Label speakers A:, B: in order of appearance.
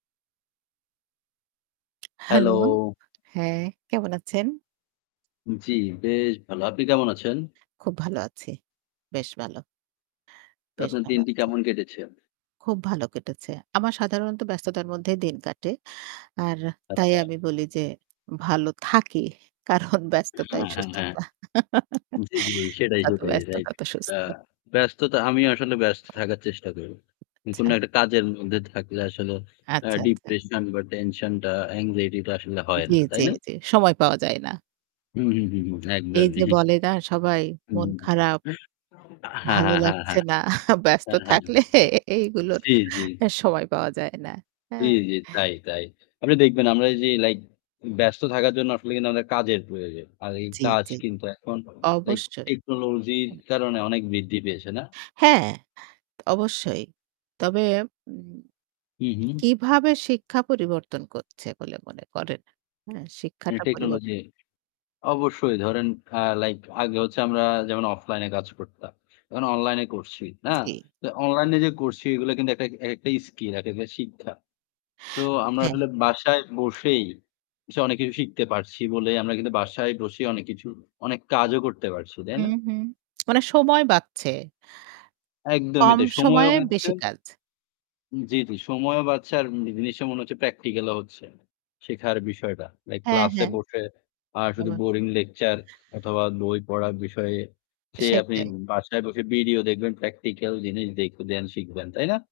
A: Hello.
B: Hello? হ্যাঁ কেমন আছেন?
A: জী, বেশ ভালো। আপনি কেমন আছেন?
B: খুব ভালো আছি। বেশ ভালো। বেশ
A: আপনার
B: ভালো
A: দিনটি
B: আছি।
A: কেমন কেটেছে?
B: খুব ভালো কেটেছে। আমার সাধারণত ব্যস্ততার মধ্যেই দিন কাটে। আর তাই
A: আচ্ছা।
B: আমি বলি যে ভালো থাকি কারণ ব্যস্ততাই
A: হ্যাঁ, হ্যাঁ, হ্যাঁ।
B: সুস্থতা।
A: জী, জী। সেটাই,
B: যত
A: সেটাই
B: ব্যস্ত
A: রাইট।
B: তত
A: আ
B: সুস্থ।
A: ব্যস্ততা আমি আসলে ব্যস্ত থাকার চেষ্টা করি। কোনো
B: আচ্ছা।
A: একটা কাজের মধ্যে থাকলে আসলে আ
B: আচ্ছা, আচ্ছা।
A: ডিপ্রেশন বা টেনশন টা এনক্সাইটি টা আসলে হয়
B: জী,
A: না। তাই
B: জী,
A: না?
B: জী, সময় পাওয়া যায় না।
A: হু, হু, হু, হু।
B: এই
A: একদমই।
B: যে বলে না সবাই, মন খারাপ
A: হ্যাঁ,
B: ভালো
A: হ্যাঁ, হ্যাঁ,
B: লাগছে
A: হ্যাঁ।
B: না। ব্যস্ত
A: হ্যাঁ, হ্যাঁ।
B: থাকলে এইগুলোর
A: জী, জী।
B: সময় পাওয়া যায় না।
A: জী,
B: হ্যাঁ?
A: জী। তাই, তাই। আপনি দেখবেন আমরা যে লাইক ব্যস্ত থাকার জন্য আসলে কিন্তু আমাদের কাজের প্রয়োজন। আর এই
B: জী,
A: কাজ
B: জী।
A: কিন্তু এখন লাইক
B: অবশ্যই।
A: টেকনোলজির
B: হু।
A: কারণে অনেক বৃদ্ধি পেয়েছে না?
B: হ্যাঁ, অবশ্যই। তবে উম
A: হু, হু।
B: কিভাবে শিক্ষা পরিবর্তন করছে বলে মনে করেন? হ্যাঁ,
A: এই
B: শিক্ষাটা
A: টেকনোলজি।
B: পরিবর্তন
A: অবশ্যই ধরেন আ লাইক আগে হচ্ছে আমরা যেমন অফলাইন এ কাজ করতাম। এখন অনলাইন এ করছি না?
B: জী।
A: অনলাইন এ যে করছি এগুলো কিন্তু একটা একেকটাই স্কিল, একেকটা শিক্ষা। সো আমরা
B: হ্যাঁ।
A: আসলে বাসায় বসেই এসব অনেক কিছু শিখতে পারছি বলেই আমরা কিন্তু বাসায় বসেই অনেক কিছু অনেক কাজও করতে পারছি। তাই
B: হু,
A: না?
B: হু। মানে সময় বাঁচছে।
A: একদমই
B: কম
A: তাই। সময়ও
B: সময়ে
A: বাঁচছে
B: বেশি কাজ।
A: জী, জী। সময়ও বাঁচছে আর জিনিসটা মনে হচ্ছে প্র্যাকটিক্যাল ও হচ্ছে। শিখার বিষয়টা। লাইক
B: হ্যাঁ,
A: ক্লাসে
B: হ্যাঁ।
A: বসে আর শুধু
B: আবার
A: বোরিং লেকচার অথবা বই পড়ার বিষয়ে সে আপনি
B: সেটাই।
A: বাসায় বসে ভিডিও দেখবেন প্র্যাকটিক্যাল জিনিস দেখবেন শিখবেন। তাই না?